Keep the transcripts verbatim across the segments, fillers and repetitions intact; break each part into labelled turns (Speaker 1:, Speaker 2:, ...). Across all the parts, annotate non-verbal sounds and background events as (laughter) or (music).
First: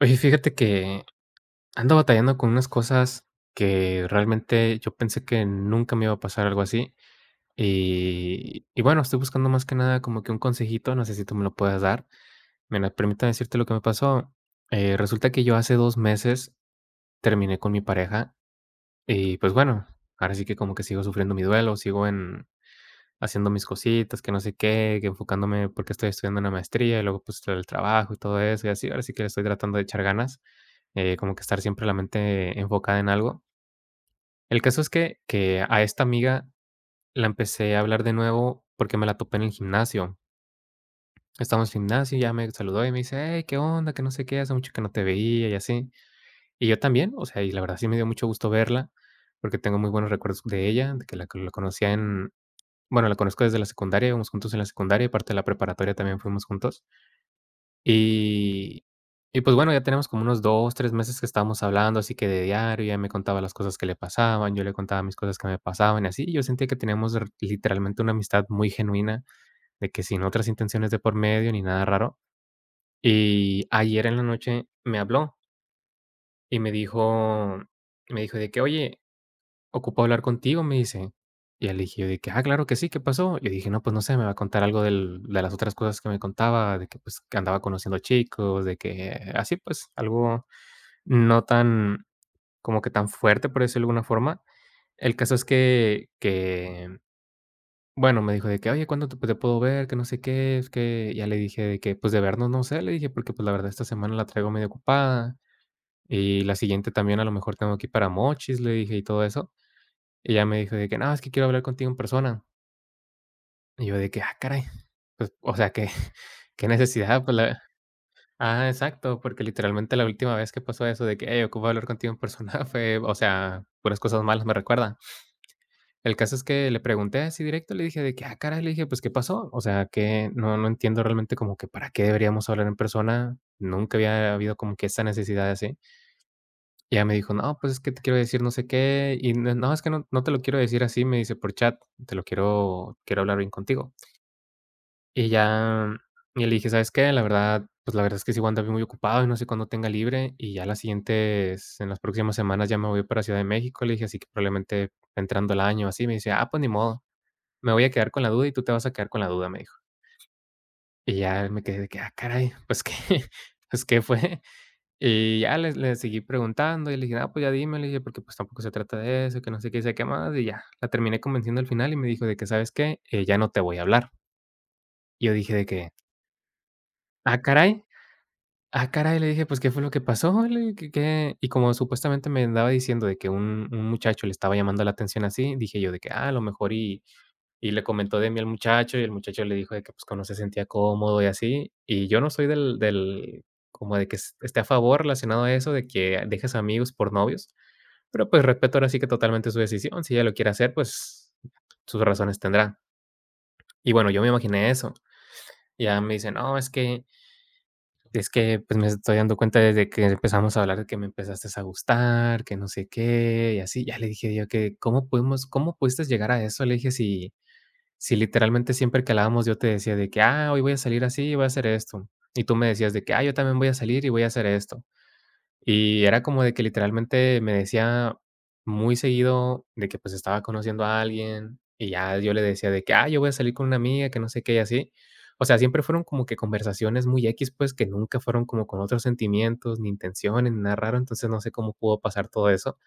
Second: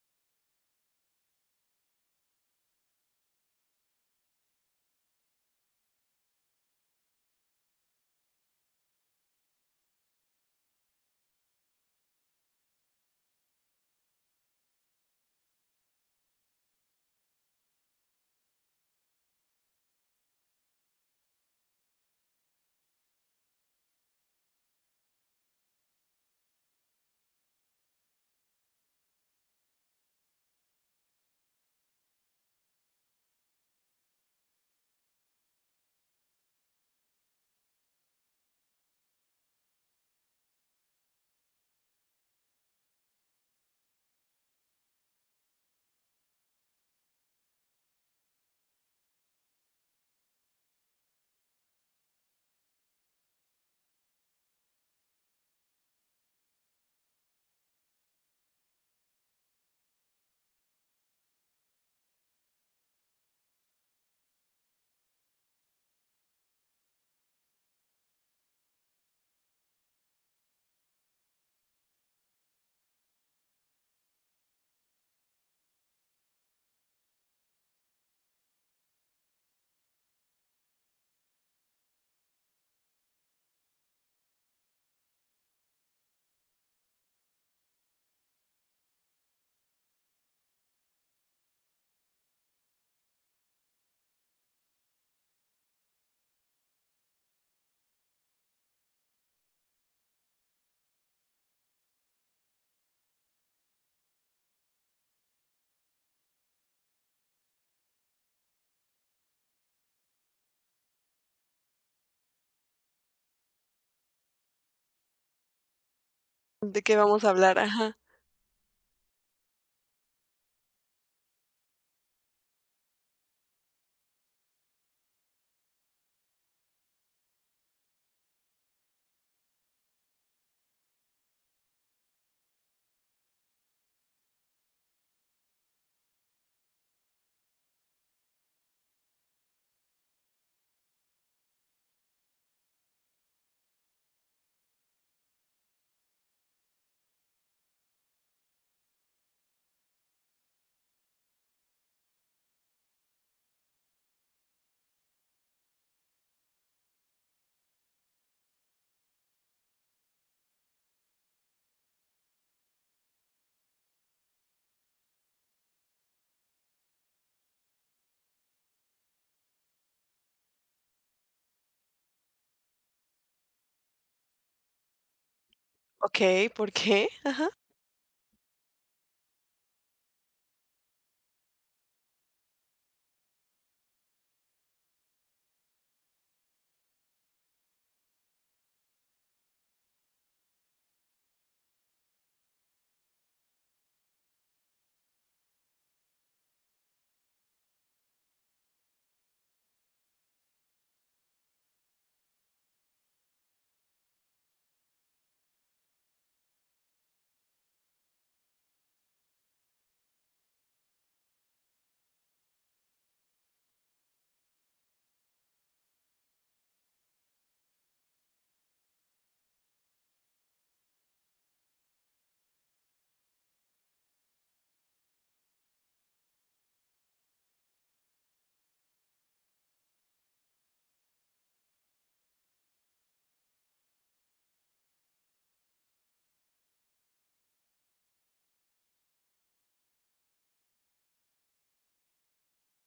Speaker 1: Oye, fíjate que ando batallando con unas cosas que realmente yo pensé que nunca me iba a pasar algo así. Y, y bueno, estoy buscando más que nada como que un consejito, no sé si tú me lo puedas dar. Mira, permítame decirte lo que me pasó. Eh, resulta que yo hace dos meses terminé con mi pareja y pues bueno, ahora sí que como que sigo sufriendo mi duelo, sigo en haciendo mis cositas, que no sé qué, que enfocándome porque estoy estudiando una maestría y luego pues el trabajo y todo eso y así, ahora sí que le estoy tratando de echar ganas eh, como que estar siempre la mente enfocada en algo. El caso es que que a esta amiga la empecé a hablar de nuevo porque me la topé en el gimnasio. Estábamos en el gimnasio, ya me saludó y me dice: "Hey, ¿qué onda? Que no sé qué, hace mucho que no te veía", y así. Y yo también, o sea, y la verdad sí me dio mucho gusto verla, porque tengo muy buenos recuerdos de ella, de que la la conocía en bueno, la conozco desde la secundaria, íbamos juntos en la secundaria, y parte de la preparatoria también fuimos juntos. Y y pues bueno, ya tenemos como unos dos tres meses que estábamos hablando, así que de diario, ya me contaba las cosas que le pasaban, yo le contaba mis cosas que me pasaban y así, y yo sentía que teníamos r literalmente una amistad muy genuina, de que sin otras intenciones de por medio ni nada raro. Y ayer en la noche me habló y me dijo me dijo de que: "Oye, ocupo hablar contigo", me dice. Y ya le dije yo de que: "Ah, claro que sí, ¿qué pasó?". Le dije: "No, pues no sé, me va a contar algo del de las otras cosas que me contaba, de que, pues, que andaba conociendo chicos, de que así, pues, algo no tan como que tan fuerte, por decirlo de alguna forma". El caso es que que, bueno, me dijo de que: "Oye, ¿cuándo te pues, te puedo ver?, que no sé qué". Es que ya le dije de que: "Pues, de vernos no sé", le dije, "porque, pues, la verdad esta semana la traigo medio ocupada, y la siguiente también a lo mejor tengo aquí para Mochis", le dije, y todo eso. Y ella me dijo de que: "No, es que quiero hablar contigo en persona". Y yo de que: "Ah, caray". Pues, o sea, que (laughs) ¿qué
Speaker 2: ¿De qué vamos
Speaker 1: necesidad?
Speaker 2: a
Speaker 1: Pues
Speaker 2: hablar?
Speaker 1: la
Speaker 2: Ajá.
Speaker 1: ajá, exacto, porque literalmente la última vez que pasó eso de que: "Hey, ocupo hablar contigo en persona", (laughs) fue, o sea, puras cosas malas me recuerda. El caso es que le pregunté así directo, le dije de que: "Ah, caray", le dije: "Pues, ¿qué pasó?". O sea, que no no entiendo realmente como que para qué deberíamos hablar en persona. Nunca había habido como que esa necesidad así. Y ella me dijo: "No, pues, es que te quiero decir no sé qué, y no no, es que no no te lo quiero decir así", me dice, "por chat, te lo quiero quiero hablar bien contigo". Y ya, y le dije: "¿Sabes qué? La verdad, pues, la verdad es que sí voy a andar muy ocupado y no sé cuándo tenga libre, y ya las siguientes en las próximas semanas ya me voy para Ciudad de México", le dije, así que probablemente entrando el año, así. Me dice: "Ah, pues, ni modo, me voy a quedar con la duda y tú te vas a quedar con la duda", me dijo. Y ya me quedé de que: "Ah, caray, pues, ¿qué? (laughs) Pues, ¿qué fue?". Y ya le le seguí preguntando y le dije: "Ah, pues ya dime", le dije, porque, pues, tampoco se trata de eso, que no sé qué, y sabe qué más, y ya. La terminé convenciendo al final y me dijo de que: "¿Sabes qué? Eh, ya no te voy a hablar". Y yo dije de que:
Speaker 2: Okey, ¿por qué?
Speaker 1: "Ah,
Speaker 2: Ajá.
Speaker 1: caray, ah, caray", le dije: "Pues, ¿qué fue lo que pasó?", le dije: "¿Qué qué?". Y como supuestamente me andaba diciendo de que un un muchacho le estaba llamando la atención así, dije yo de que: "Ah, a lo mejor y y le comentó de mí al muchacho", y el muchacho le dijo de que, pues, que no se sentía cómodo y así. Y yo no soy del del como de que es esté a favor relacionado a eso, de que dejes amigos por novios. Pero pues respeto ahora sí que totalmente su decisión. Si ella lo quiere hacer, pues sus razones tendrá. Y bueno, yo me imaginé eso. Ya me dice: "No, es que, es que pues me estoy dando cuenta desde que empezamos a hablar que me empezaste a gustar, que no sé qué", y así. Ya le dije yo que: "¿Cómo pudimos, cómo pudiste llegar a eso?". Le dije: si, si literalmente siempre que hablábamos yo te decía de que: 'Ah, hoy voy a salir así y voy a hacer esto'. Y tú me decías de que: 'Ah, yo también voy a salir y voy a hacer esto'". Y era como de que literalmente me decía muy seguido de que, pues, estaba conociendo a alguien, y ya yo le decía de que: "Ah, yo voy a salir con una amiga", que no sé qué, y así. O sea, siempre fueron como que conversaciones muy x pues, que nunca fueron como con otros sentimientos, ni intenciones, ni nada raro, entonces, no sé cómo pudo pasar todo eso.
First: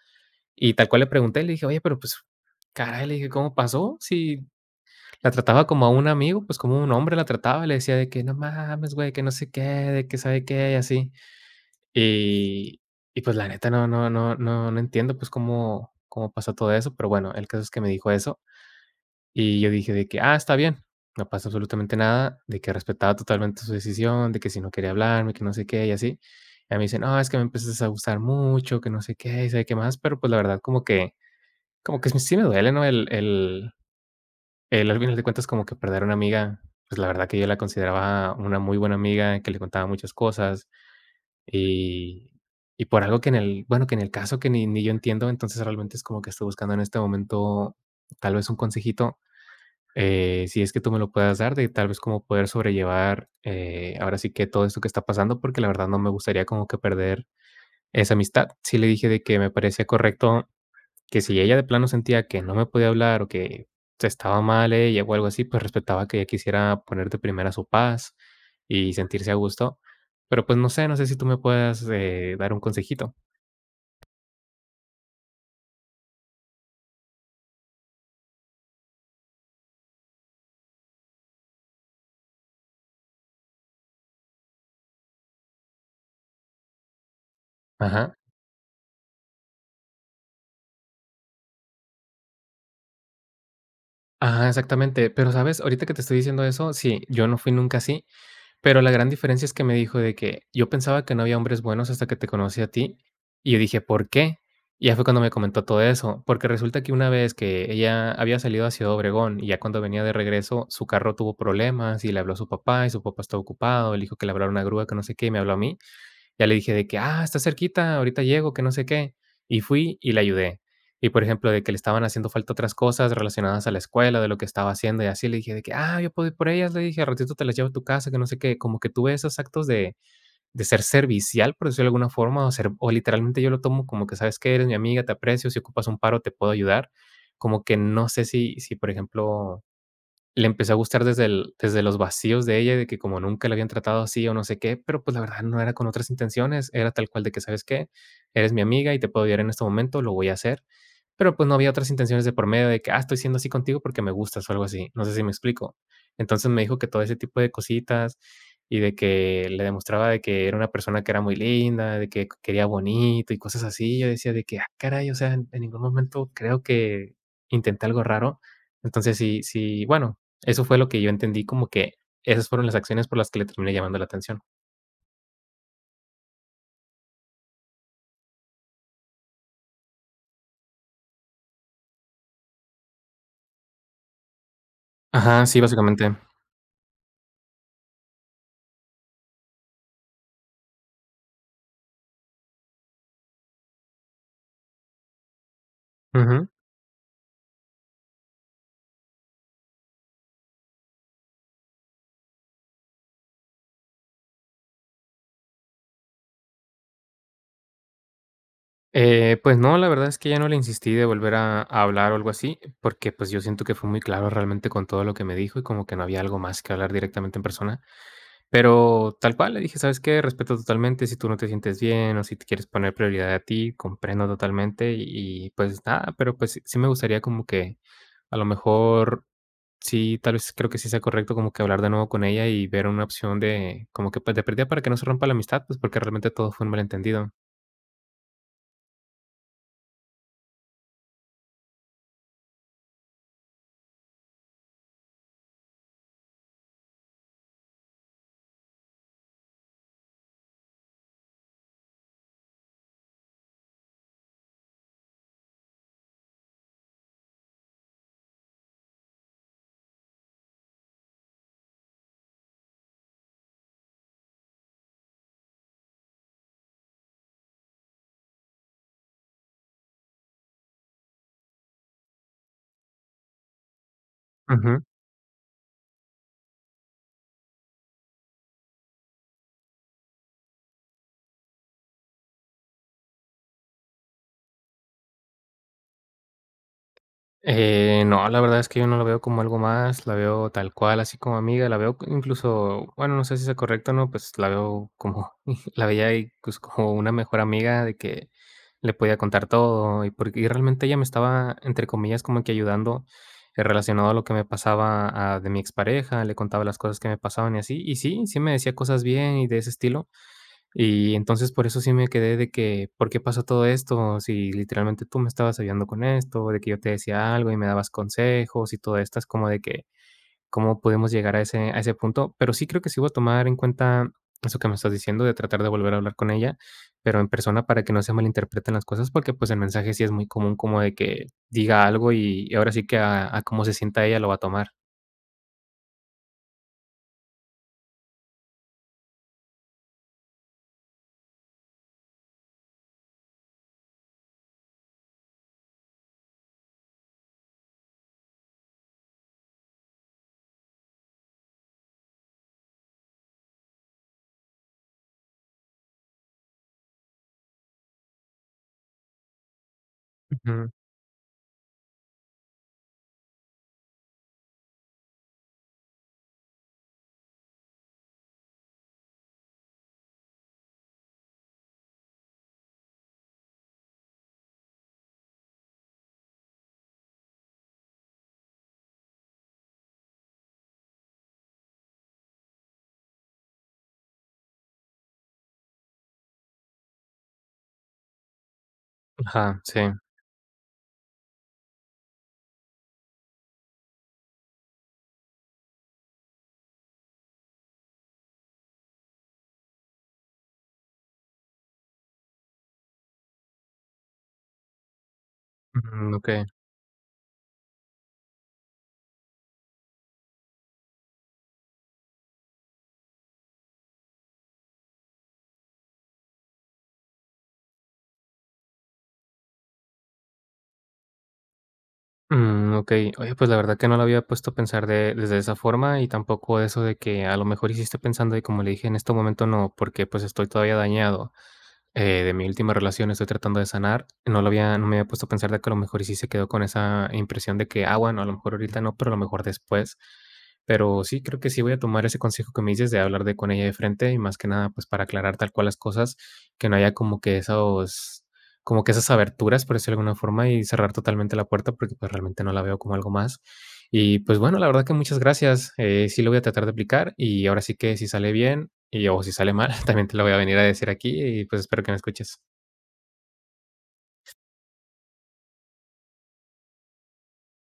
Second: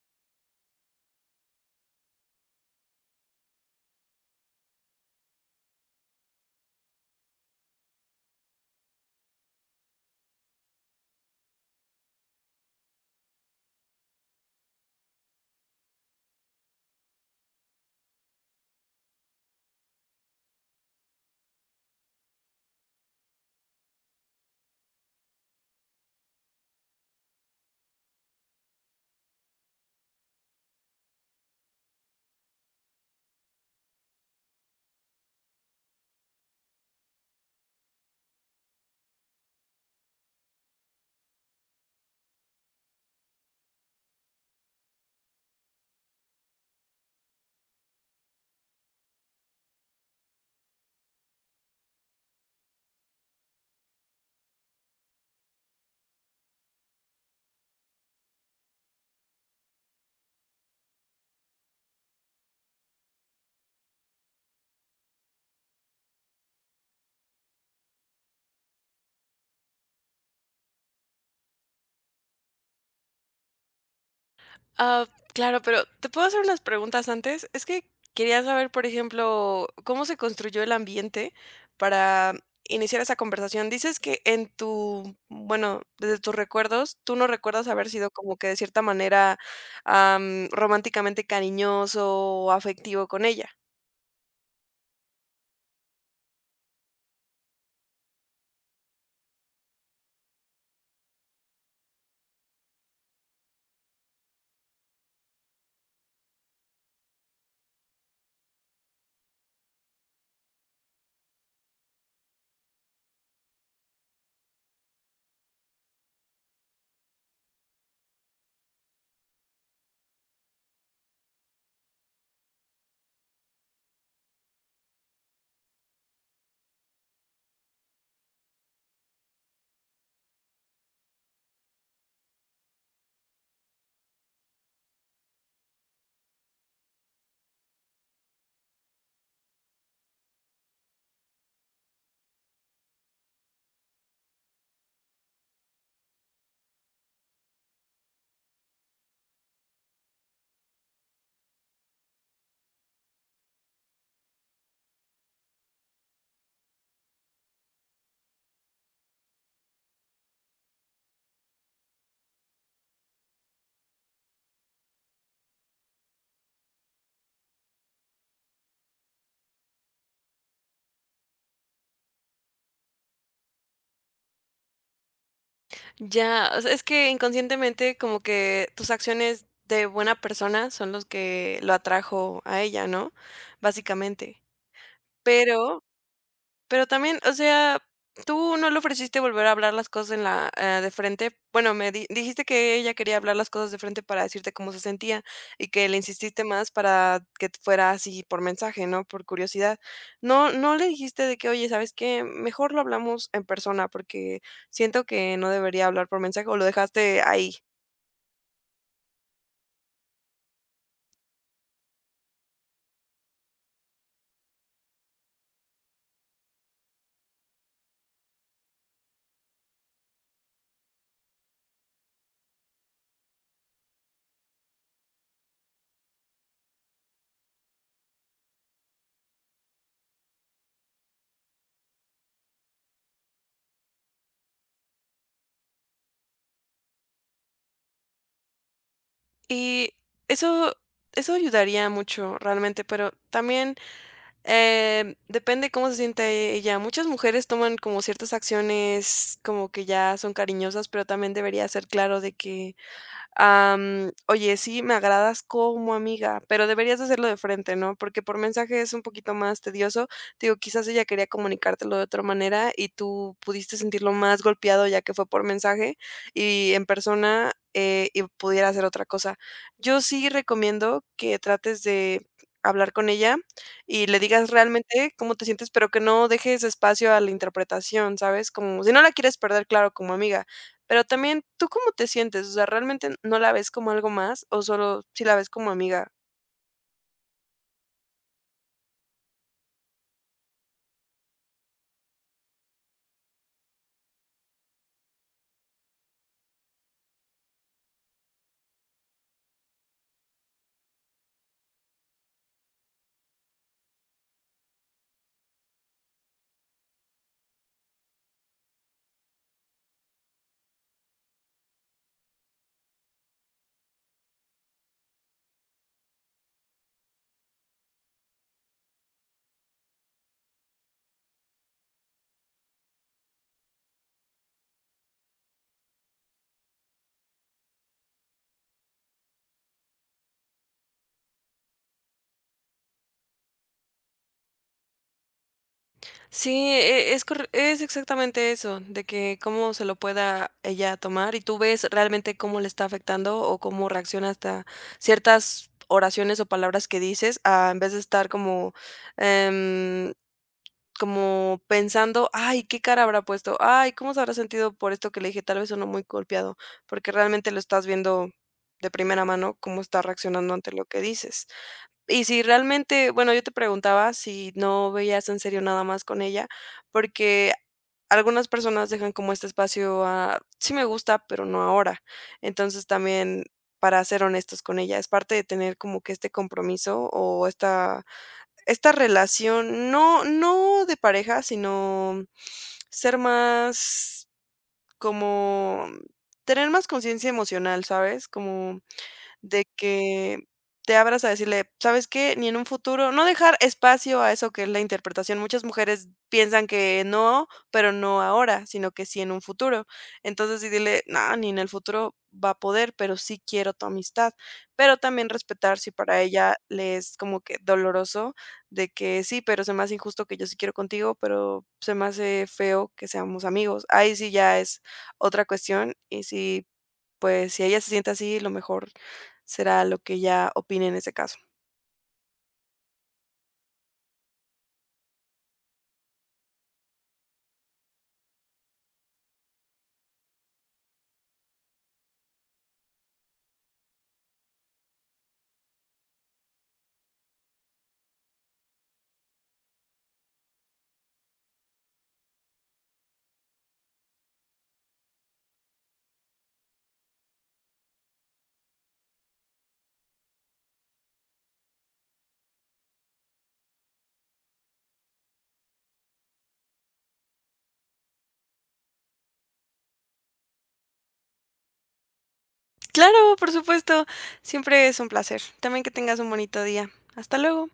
Speaker 1: Y tal cual le pregunté, le dije: "Oye, pero, pues, caray", le dije: "¿Cómo pasó? Si la trataba como a un amigo, pues, como un hombre la trataba", y le decía de que: "No mames, güey, que no sé qué, de que sabe qué", y así. Y y, pues, la neta, no no no no no entiendo, pues, cómo cómo pasa todo eso, pero bueno, el caso es que me dijo eso, y yo dije de que: "Ah, está bien, no pasa absolutamente nada", de que respetaba totalmente su decisión, de que si no quería hablarme, que no sé qué y así. Y a mí dice: "No, es que me empezaste a gustar mucho, que no sé qué y sabe qué más", pero, pues, la verdad como que como que sí sí me duele, ¿no? El el el al final de cuentas como que perder a una amiga, pues, la verdad que yo la consideraba una muy buena amiga, que le contaba muchas cosas, y y por algo que en el bueno, que en el caso que ni ni yo entiendo, entonces realmente es como que estoy buscando en este momento, tal vez un consejito, eh, si es que tú me lo puedas dar, de tal vez cómo poder sobrellevar, eh, ahora sí que todo esto que está pasando, porque la verdad no me gustaría como que perder esa amistad. Sí le dije de que me parecía correcto que si ella de plano sentía que no me podía hablar, o que se estaba mal ella, o algo así, pues, respetaba que ella quisiera poner de primera su paz y sentirse a gusto. Pero, pues, no sé, no sé si tú me puedas, eh, dar un consejito.
Speaker 2: Ah, claro, pero, ¿te puedo hacer unas preguntas antes? Es que quería saber, por ejemplo, ¿cómo se construyó el ambiente para iniciar esa conversación? Dices que en tu bueno, desde tus recuerdos, tú no recuerdas haber sido
Speaker 1: Ajá.
Speaker 2: como que de cierta manera, am, románticamente cariñoso o afectivo con ella.
Speaker 1: Ajá, exactamente. Pero, ¿sabes? Ahorita que te estoy diciendo eso, sí, yo no fui nunca así. Pero la gran diferencia es que me dijo de que: "Yo pensaba que no había hombres buenos hasta que te conocí a ti". Y yo dije: "¿Por qué?". Y ya fue cuando me comentó todo eso, porque resulta que una vez que ella había salido a Ciudad Obregón, y ya cuando venía de regreso, su carro tuvo problemas, y le habló a su papá, y su papá estaba ocupado, le dijo que le hablara una grúa, que no sé qué, y me habló a mí. Ya le dije de que: "Ah, está cerquita, ahorita llego, que no sé qué". Y fui y le ayudé. Y, por ejemplo, de que le estaban haciendo falta otras cosas relacionadas a la escuela, de lo que estaba haciendo y así, le dije de que: "Ah, yo puedo ir por ellas", le dije, "al ratito te las llevo a tu casa", que no sé qué. Como que tuve esos actos de de ser servicial, por decirlo de alguna forma, o ser o literalmente yo lo tomo como que: "¿Sabes que Eres mi amiga, te aprecio, si ocupas un paro te puedo ayudar". Como que no sé si si, por ejemplo, le empezó a gustar desde el desde los vacíos de ella, de que como nunca la habían tratado así o no sé qué, pero, pues, la verdad no era con otras intenciones, era tal cual de que: "¿Sabes qué?" Eres mi amiga y te puedo ayudar en este momento, lo voy a hacer, pero, pues, no había otras intenciones de por medio de que, ah, estoy siendo así contigo porque me gustas o algo así. No sé si me explico. Entonces me dijo que todo ese tipo de cositas y de que le demostraba de que era una persona que era muy linda, de que quería bonito y cosas así. Yo decía de que, ah, caray, o sea, en en ningún momento creo que intenté algo raro. Entonces sí sí, bueno, eso fue lo que yo entendí, como que esas fueron las acciones por las que le terminé llamando la atención.
Speaker 2: Ya, o sea, es que inconscientemente como que tus acciones de buena persona son los que lo atrajo a ella, ¿no? Básicamente.
Speaker 1: Ajá, sí,
Speaker 2: Pero
Speaker 1: básicamente.
Speaker 2: pero también, o sea, tú no le ofreciste volver a hablar las cosas en la eh, de frente. Bueno, me di dijiste que ella quería hablar las cosas de frente para decirte cómo se sentía y que le insististe
Speaker 1: Ujú.
Speaker 2: más para que t- fuera así por mensaje, ¿no? Por curiosidad. No, no le dijiste de que, oye, ¿sabes qué? Mejor lo hablamos en persona porque siento que no debería hablar por mensaje o lo dejaste ahí.
Speaker 1: Eh, pues no, la verdad es que ya no le insistí de volver a, a hablar o algo así, porque pues yo siento que fue muy claro realmente con todo lo que me dijo y como que no había algo más que hablar directamente en persona. Pero tal cual, le dije, ¿sabes qué? Respeto totalmente si tú no te sientes bien o si te quieres poner prioridad a ti, comprendo totalmente y, y, pues nada, pero pues sí sí me gustaría como que a lo mejor. Sí, tal vez creo que sí sea correcto como que hablar de nuevo con ella y ver una opción de como que, pues, de perdida para que no se rompa la amistad, pues, porque realmente todo fue un malentendido.
Speaker 2: Y eso, eso ayudaría mucho realmente, pero también em, depende cómo se siente ella. Muchas mujeres toman como ciertas acciones como que ya son cariñosas, pero también debería ser claro de que Am, oye, sí, me agradas como amiga, pero deberías de hacerlo de frente, ¿no? Porque por mensaje es un poquito más tedioso. Te digo, quizás ella quería comunicártelo de otra manera y tú pudiste sentirlo más golpeado ya que fue por mensaje y en persona eh, y pudiera hacer otra cosa. Yo sí recomiendo que trates de hablar con ella y le digas
Speaker 1: Ujú.
Speaker 2: realmente cómo te sientes, pero que no dejes espacio a la interpretación, ¿sabes? Como si no la quieres perder, claro, como amiga, pero también, ¿tú cómo te sientes? O sea, ¿realmente no la ves como algo más o solo si la ves como amiga?
Speaker 1: Eh, no, la verdad es que yo no la veo como algo más, la veo tal cual, así como amiga, la veo incluso, bueno, no sé si es correcto o no, pues la veo como, (laughs) la veía y, pues como una mejor amiga de que le podía contar todo y porque y realmente ella me estaba, entre comillas, como que ayudando eh, relacionado a lo que me pasaba a- de mi expareja, le contaba las cosas que me pasaban y así, y sí, sí me decía cosas bien y de ese estilo y entonces por eso sí me quedé de que, ¿por qué pasó todo esto? Si literalmente tú me estabas ayudando con esto, de que yo te decía algo y me dabas consejos y todo esto, es como de que, ¿cómo podemos llegar a ese, a ese punto? Pero sí creo que sí voy a tomar en cuenta eso que me estás diciendo, de tratar de volver a hablar con ella, pero en persona para que no se malinterpreten las cosas, porque pues el mensaje sí es muy común como de que diga algo y, y ahora sí que a, a cómo se sienta ella lo va a tomar.
Speaker 2: Sí, e- es, corre- es exactamente eso, de que cómo se lo pueda ella tomar y tú ves realmente cómo le está afectando o cómo reacciona hasta ciertas oraciones o palabras que dices, a, en vez de estar como em, como pensando: "Ay, ¿qué cara habrá puesto? Ay, ¿cómo se habrá sentido por esto que le dije?". Tal vez sonó muy golpeado, porque realmente lo estás viendo de primera mano cómo está reaccionando
Speaker 1: Ujú.
Speaker 2: ante lo que dices. Y si realmente, bueno, yo te preguntaba si no veías en serio nada más con ella, porque algunas personas dejan como este espacio a: "Sí me gusta, pero no ahora". Entonces, también para ser honestos con ella, es parte de tener como que este compromiso o esta esta relación, no no de pareja, sino ser más como tener más conciencia emocional, ¿sabes? Como
Speaker 1: Ajá,
Speaker 2: de
Speaker 1: sí.
Speaker 2: que te abras a decirle, ¿sabes qué? Ni en un futuro, no dejar espacio a eso que es la interpretación. Muchas mujeres piensan que no, pero no ahora, sino que sí en un futuro. Entonces, sí dile, no, ni en el futuro va a poder, pero sí quiero tu amistad. Pero también respetar si
Speaker 1: Ujú,
Speaker 2: para
Speaker 1: ok.
Speaker 2: ella le es como que doloroso de que sí, pero se me hace injusto que yo sí quiero contigo, pero se me hace feo que seamos amigos. Ahí sí ya es otra cuestión y sí, pues, si ella se siente así, lo mejor será lo que ella opine en ese caso.
Speaker 1: Mm, okey. Oye, pues, la verdad que no lo había puesto a pensar de desde esa forma, y tampoco eso de que a lo mejor hiciste pensando y como le dije: "En este momento no", porque, pues, estoy todavía dañado, eh, de mi última relación, estoy tratando de sanar. No lo había no me había puesto a pensar de que a lo mejor y sí se quedó con esa impresión de que: "Ah, bueno, a lo mejor ahorita no, pero a lo mejor después". Pero sí, creo que sí voy a tomar ese consejo que me dices de hablar de con ella de frente y más que nada, pues, para aclarar tal cual las cosas, que no haya como que esos como que esas aberturas, por decirlo de alguna forma, y cerrar totalmente la puerta porque pues realmente no la veo como algo más. Y pues bueno, la verdad que muchas gracias. Eh, sí lo voy a tratar de aplicar y ahora sí que si sale bien y o si sale mal, (laughs) también te lo voy a venir a decir aquí y pues espero que me escuches.
Speaker 2: Claro, por supuesto, siempre es un placer. También que tengas un bonito día. Hasta luego.